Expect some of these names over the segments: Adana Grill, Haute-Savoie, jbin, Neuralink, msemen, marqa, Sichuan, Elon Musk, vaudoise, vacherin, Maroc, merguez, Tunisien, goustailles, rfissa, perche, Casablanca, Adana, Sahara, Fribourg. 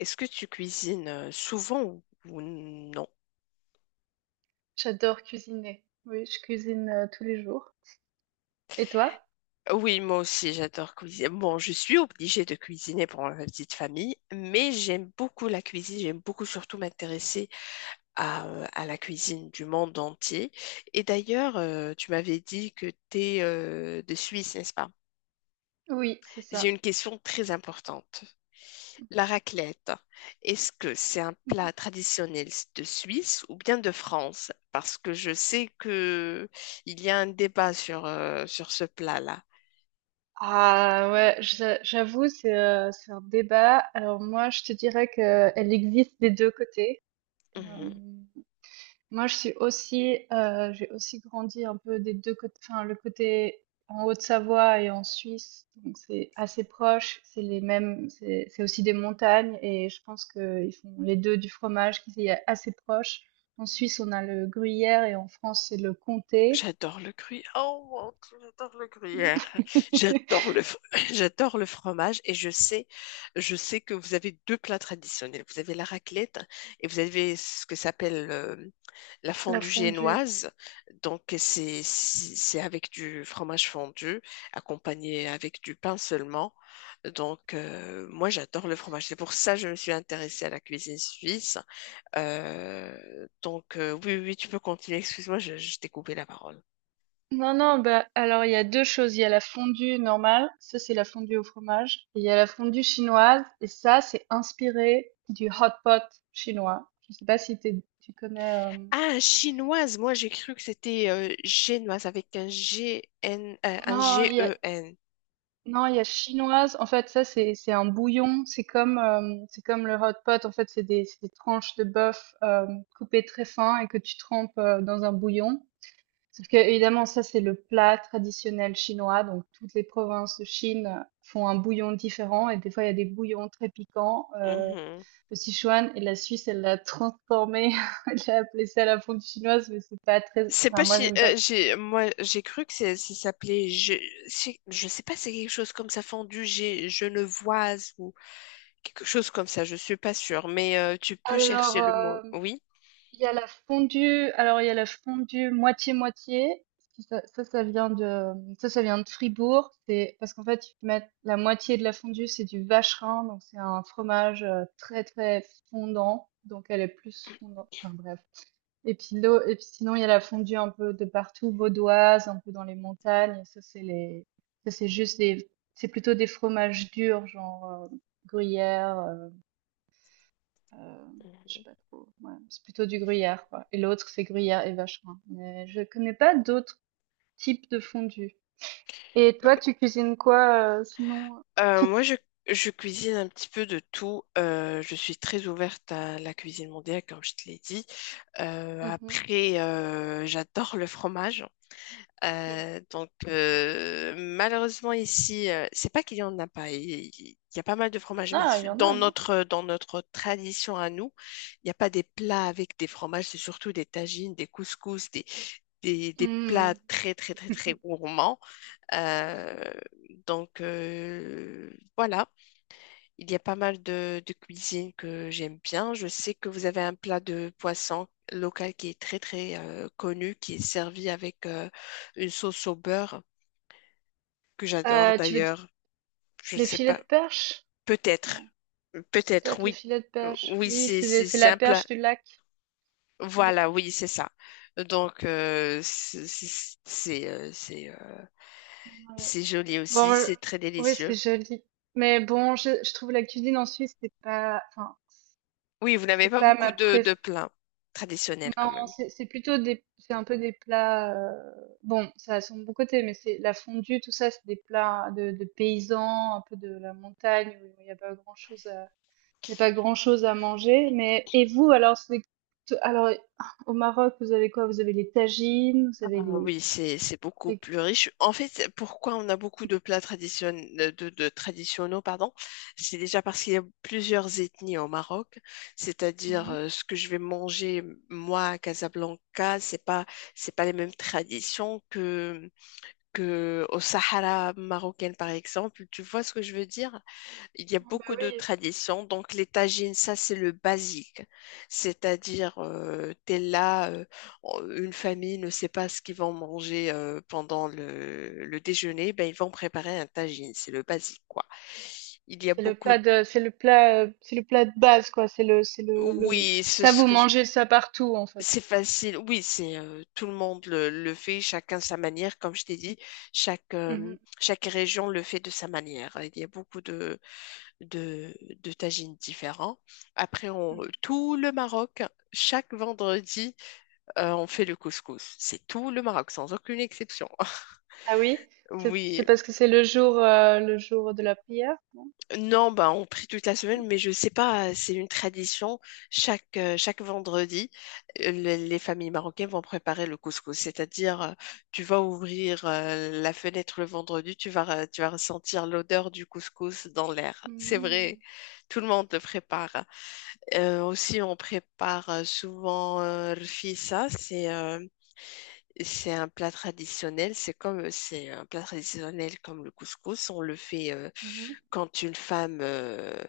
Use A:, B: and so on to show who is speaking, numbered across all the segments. A: Est-ce que tu cuisines souvent ou non?
B: J'adore cuisiner. Oui, je cuisine tous les jours. Et toi?
A: Oui, moi aussi, j'adore cuisiner. Bon, je suis obligée de cuisiner pour ma petite famille, mais j'aime beaucoup la cuisine. J'aime beaucoup surtout m'intéresser à la cuisine du monde entier. Et d'ailleurs, tu m'avais dit que tu es de Suisse, n'est-ce pas?
B: Oui, c'est
A: J'ai
B: ça.
A: une question très importante. La raclette, est-ce que c'est un plat traditionnel de Suisse ou bien de France? Parce que je sais que il y a un débat sur ce plat-là.
B: Ah ouais, j'avoue, c'est un débat. Alors moi, je te dirais que elle existe des deux côtés. Euh, Moi, je suis aussi, j'ai aussi grandi un peu des deux côtés, enfin, le côté en Haute-Savoie et en Suisse, donc c'est assez proche, c'est les mêmes, c'est aussi des montagnes et je pense qu'ils font les deux du fromage qui est assez proche. En Suisse, on a le gruyère et en France, c'est le comté.
A: J'adore le gruyère. Oh mon Dieu, j'adore le gruyère. J'adore le, fr- J'adore le fromage et je sais que vous avez deux plats traditionnels. Vous avez la raclette et vous avez ce que s'appelle la
B: La
A: fondue
B: fondue.
A: génoise. Donc c'est avec du fromage fondu accompagné avec du pain seulement. Donc, moi j'adore le fromage. C'est pour ça que je me suis intéressée à la cuisine suisse. Donc, oui, oui, oui, tu peux continuer. Excuse-moi, je t'ai coupé la parole.
B: Non, non, bah, alors il y a deux choses. Il y a la fondue normale, ça c'est la fondue au fromage, et il y a la fondue chinoise, et ça c'est inspiré du hot pot chinois. Je sais pas si tu connais.
A: Ah, chinoise, moi j'ai cru que c'était génoise avec un G N un
B: Non,
A: G E N.
B: non, il y a chinoise. En fait, ça c'est un bouillon. C'est comme le hot pot. En fait, c'est des tranches de bœuf coupées très fin et que tu trempes dans un bouillon. Sauf que, évidemment, ça, c'est le plat traditionnel chinois. Donc, toutes les provinces de Chine font un bouillon différent. Et des fois, il y a des bouillons très piquants.
A: Mhm.
B: Le Sichuan et la Suisse, elle l'a transformé. Elle a appelé ça la fondue chinoise, mais c'est pas très,
A: C'est
B: enfin,
A: pas
B: moi, j'aime pas.
A: j'ai moi j'ai cru que c'est ça s'appelait, je sais pas, c'est quelque chose comme ça, fondu G genevoise ou quelque chose comme ça, je suis pas sûre, mais tu peux
B: Alors,
A: chercher le mot.
B: euh,
A: Oui.
B: il y a la fondue, alors il y a la fondue moitié-moitié. Ça, ça, ça vient de, ça, ça vient de Fribourg. C'est parce qu'en fait, ils mettent la moitié de la fondue, c'est du vacherin, donc c'est un fromage très très fondant, donc elle est plus fondante. Enfin bref. Et puis l'eau, et puis sinon il y a la fondue un peu de partout, vaudoise, un peu dans les montagnes. Ça c'est juste des, c'est plutôt des fromages durs, genre gruyère, je sais pas trop, ouais, c'est plutôt du gruyère, quoi, et l'autre c'est gruyère et vacherin, mais je connais pas d'autres types de fondue. Et toi, tu cuisines quoi, sinon? C'est
A: Moi, je cuisine un petit peu de tout. Je suis très ouverte à la cuisine mondiale, comme je te l'ai dit.
B: mmh.
A: Après, j'adore le fromage.
B: Mmh.
A: Donc, malheureusement ici, c'est pas qu'il y en a pas. Y a pas mal de fromages,
B: Il y en
A: mais
B: a, il y en
A: dans
B: a, non?
A: notre tradition à nous, il n'y a pas des plats avec des fromages. C'est surtout des tagines, des couscous, des plats
B: Mmh.
A: très très très très gourmands. Euh, donc, voilà. Il y a pas mal de cuisine que j'aime bien. Je sais que vous avez un plat de poisson local qui est très très connu, qui est servi avec une sauce au beurre que j'adore
B: Tu veux d
A: d'ailleurs. Je ne
B: Les
A: sais
B: filets
A: pas,
B: de perche?
A: peut-être,
B: Non,
A: peut-être,
B: peut-être les
A: oui.
B: filets de perche.
A: Oui,
B: Oui,
A: c'est c'est
B: c'est
A: c'est
B: la
A: un plat.
B: perche du lac. Oui,
A: Voilà, oui, c'est ça. Donc, c'est euh, c'est, euh,
B: ouais.
A: c'est joli
B: Bon,
A: aussi,
B: heu,
A: c'est très
B: oui,
A: délicieux.
B: c'est joli, mais bon, je trouve la cuisine en Suisse, c'est pas enfin,
A: Oui, vous n'avez
B: c'est
A: pas
B: pas ma
A: beaucoup de
B: préf
A: plats traditionnels quand
B: non,
A: même.
B: c'est plutôt des, c'est un peu des plats. Bon, ça a son bon côté, mais c'est la fondue, tout ça, c'est des plats de paysans, un peu de la montagne où il n'y a pas grand-chose à, il y a pas grand-chose à manger. Mais et vous, alors, alors au Maroc, vous avez quoi? Vous avez les tagines, vous
A: Ah
B: avez
A: oui, c'est beaucoup
B: les-
A: plus riche. En fait, pourquoi on a beaucoup de plats traditionnels, de traditionnels, pardon, c'est déjà parce qu'il y a plusieurs ethnies au Maroc. C'est-à-dire,
B: mhm.
A: ce que je vais manger moi à Casablanca, c'est pas les mêmes traditions que au Sahara marocain, par exemple. Tu vois ce que je veux dire? Il y a
B: Ah bah
A: beaucoup de
B: oui,
A: traditions. Donc, les tagines, ça, c'est le basique. C'est-à-dire, t'es là, une famille ne sait pas ce qu'ils vont manger pendant le déjeuner, ben, ils vont préparer un tagine. C'est le basique, quoi. Il y a beaucoup de...
B: c'est le plat de base, quoi.
A: Oui,
B: Ça vous mangez ça partout en fait.
A: c'est facile. Oui, c'est, tout le monde le fait, chacun sa manière. Comme je t'ai dit, chaque région le fait de sa manière. Il y a beaucoup de, de tagines différents. Après,
B: Mhm.
A: tout le Maroc, chaque vendredi, on fait le couscous. C'est tout le Maroc, sans aucune exception.
B: Ah oui?
A: Oui,
B: C'est parce que c'est le jour de la prière, non?
A: non, bah, on prie toute la semaine, mais je sais pas, c'est une tradition. Chaque vendredi, les familles marocaines vont préparer le couscous. C'est-à-dire, tu vas ouvrir la fenêtre le vendredi, tu vas ressentir l'odeur du couscous dans l'air. C'est
B: Mmh mh.
A: vrai, tout le monde le prépare. Aussi, on prépare souvent rfissa, c'est, c'est un plat traditionnel, c'est comme, c'est un plat traditionnel comme le couscous, on le fait
B: Mmh.
A: quand une femme, euh,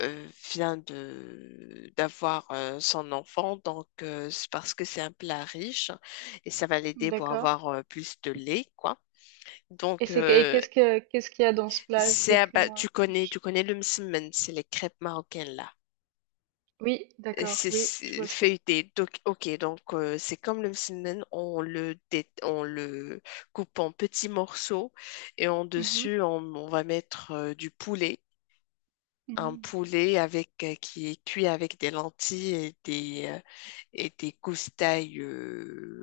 A: euh, vient de d'avoir son enfant, donc, c'est parce que c'est un plat riche et ça va l'aider pour
B: D'accord.
A: avoir plus de lait, quoi.
B: et
A: Donc
B: c'est que et
A: euh,
B: qu'est-ce que Qu'est-ce qu'il y a dans ce plat?
A: c'est à ba-
B: Décris-moi.
A: tu connais
B: Je
A: tu connais le msemen, c'est les crêpes marocaines là.
B: oui, d'accord,
A: C'est
B: oui, je
A: c'est
B: vois ce que c'est.
A: feuilleté. Donc, ok, c'est comme le msemen, on le coupe en petits morceaux et en
B: Mmh mh.
A: dessus, on va mettre du poulet. Un
B: Mmh.
A: poulet avec, qui est cuit avec des lentilles et des goustailles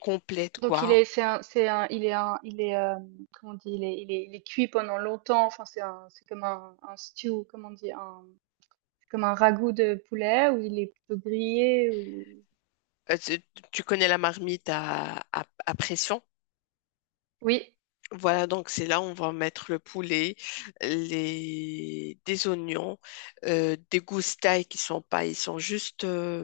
A: complètes,
B: Donc il
A: quoi.
B: est c'est un il est, comment on dit? Il est cuit pendant longtemps, enfin c'est comme un stew, comment on dit? Un c'est comme un ragoût de poulet, ou il est plutôt grillé ou?
A: Euh, tu, tu connais la marmite à pression?
B: Oui.
A: Voilà, donc c'est là où on va mettre le poulet, des oignons, des goustailles qui sont pas, ils sont juste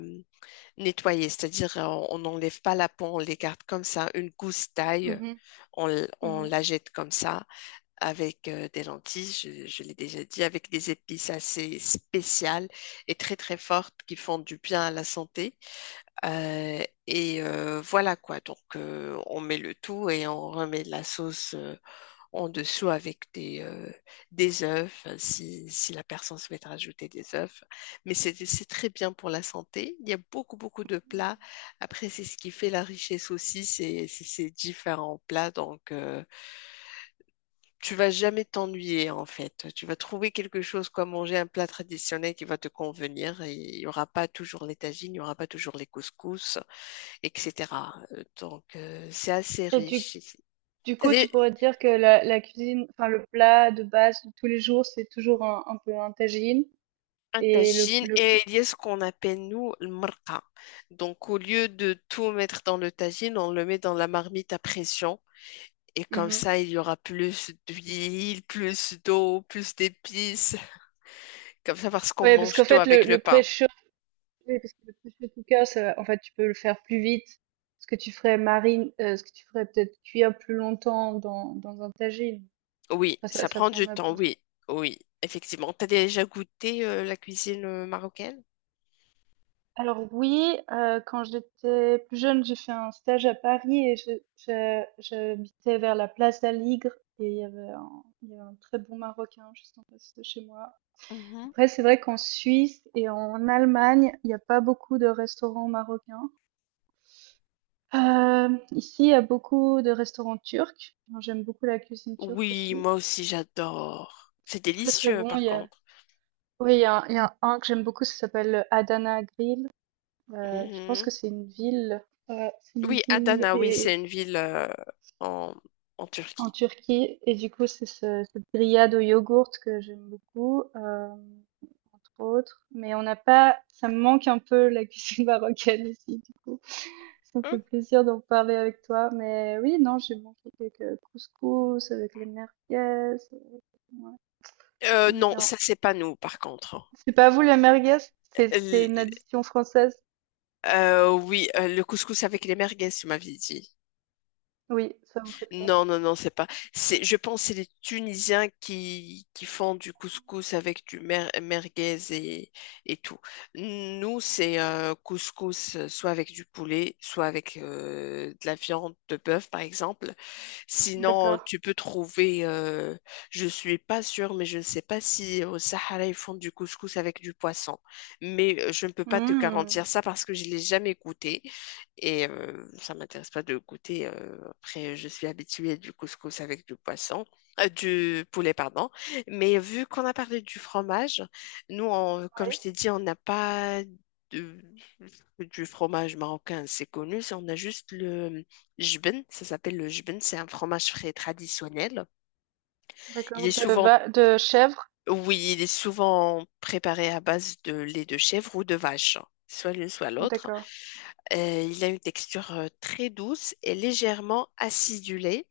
A: nettoyés, c'est-à-dire, on n'enlève pas la peau, on les garde comme ça. Une goustaille,
B: Mmh mh.
A: on
B: Mmh mh.
A: la jette comme ça avec des lentilles, je l'ai déjà dit, avec des épices assez spéciales et très très fortes qui font du bien à la santé. Et voilà, quoi, donc, on met le tout et on remet de la sauce, en dessous avec des œufs, enfin, si la personne souhaite rajouter des œufs. Mais c'est très bien pour la santé. Il y a beaucoup, beaucoup de plats. Après, c'est ce qui fait la richesse aussi, c'est ces différents plats. Donc, tu vas jamais t'ennuyer, en fait. Tu vas trouver quelque chose, quoi, manger un plat traditionnel qui va te convenir. Et il n'y aura pas toujours les tagines, il n'y aura pas toujours les couscous, etc. Donc, c'est assez
B: Et du
A: riche ici.
B: Du
A: T'as
B: coup, tu
A: dé-
B: pourrais dire que la cuisine, enfin le plat de base de tous les jours, c'est toujours un peu un tagine
A: Un
B: et le
A: tagine
B: le.
A: et il y a ce qu'on appelle nous le marqa. Donc au lieu de tout mettre dans le tagine, on le met dans la marmite à pression et comme
B: Mhm.
A: ça il y aura plus d'huile, plus d'eau, plus d'épices, comme ça parce qu'on
B: Ouais, parce qu'en
A: mange tout
B: fait
A: avec le pain.
B: oui, parce que le pré-chaud cooker, ça, en fait, tu peux le faire plus vite. Ce que tu ferais peut-être cuire plus longtemps dans dans un tagine.
A: Oui,
B: Enfin, ça
A: ça
B: ça
A: prend du
B: prendra
A: temps,
B: plus.
A: oui, oui, effectivement. T'as déjà goûté la cuisine marocaine?
B: Alors oui, quand j'étais plus jeune, j'ai fait un stage à Paris et j'habitais vers la place d'Aligre et il y avait un très bon Marocain juste en face de chez moi.
A: Mhm.
B: Après, c'est vrai qu'en Suisse et en Allemagne, il n'y a pas beaucoup de restaurants marocains. Ici, il y a beaucoup de restaurants turcs. Moi, j'aime beaucoup la cuisine turque
A: Oui,
B: aussi.
A: moi aussi j'adore. C'est
B: Très très
A: délicieux
B: bon.
A: par contre.
B: Oui, il y a un que j'aime beaucoup, ça s'appelle Adana Grill. Je pense
A: Mhm.
B: que c'est une ville. C'est une
A: Oui,
B: ville
A: Adana, oui, c'est
B: et
A: une ville, en en
B: en
A: Turquie.
B: Turquie, et du coup c'est cette grillade au yogourt que j'aime beaucoup, entre autres, mais on n'a pas, ça me manque un peu la cuisine marocaine ici, du coup ça me
A: Hum,
B: fait plaisir d'en parler avec toi, mais oui, non, j'ai mangé quelques couscous avec les merguez. euh, ouais, j'aime
A: non,
B: bien.
A: ça c'est pas nous par contre.
B: C'est pas vous les merguez, c'est une
A: L-
B: addition française.
A: oui, le couscous avec les merguez, tu m'avais dit.
B: Oui, ça vous fait pas.
A: Non, non, non, c'est pas. Je pense que c'est les Tunisiens qui font du couscous avec du merguez et tout. Nous, c'est, couscous, soit avec du poulet, soit avec de la viande de bœuf par exemple. Sinon,
B: D'accord.
A: tu peux trouver, je suis pas sûre, mais je ne sais pas si au Sahara, ils font du couscous avec du poisson. Mais je ne peux pas te
B: Mmh.
A: garantir ça parce que je l'ai jamais goûté. Et ça m'intéresse pas de goûter. Après, je suis habituée du couscous avec du poisson, du poulet, pardon. Mais vu qu'on a parlé du fromage, nous, comme
B: Oui,
A: je t'ai dit, on n'a pas de- du fromage marocain, c'est connu. On a juste le jubin, ça s'appelle le jubin, c'est un fromage frais traditionnel. Il
B: d'accord.
A: est
B: De
A: souvent,
B: va de chèvre.
A: oui, il est souvent préparé à base de lait de chèvre ou de vache, soit l'une soit l'autre.
B: D'accord.
A: Il a une texture, très douce et légèrement acidulée.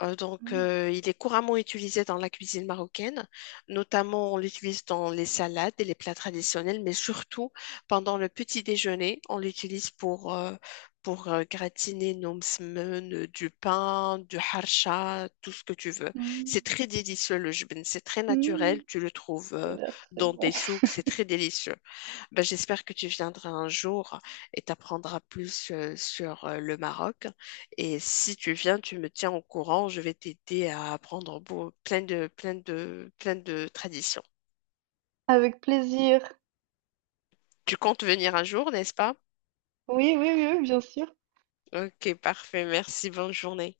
A: Donc,
B: Mmh.
A: il est couramment utilisé dans la cuisine marocaine, notamment on l'utilise dans les salades et les plats traditionnels, mais surtout pendant le petit déjeuner, on l'utilise pour gratiner nos msemen, du pain, du harcha, tout ce que tu veux.
B: Mmh.
A: C'est très délicieux le jbin, c'est très naturel,
B: Mmh.
A: tu le trouves
B: Ça a l'air très
A: dans
B: bon.
A: des souks, c'est très délicieux. Ben, j'espère que tu viendras un jour et t'apprendras plus sur le Maroc. Et si tu viens, tu me tiens au courant. Je vais t'aider à apprendre plein de traditions.
B: Avec plaisir.
A: Tu comptes venir un jour, n'est-ce pas?
B: Oui, oui, oui, bien sûr.
A: Ok, parfait. Merci. Bonne journée.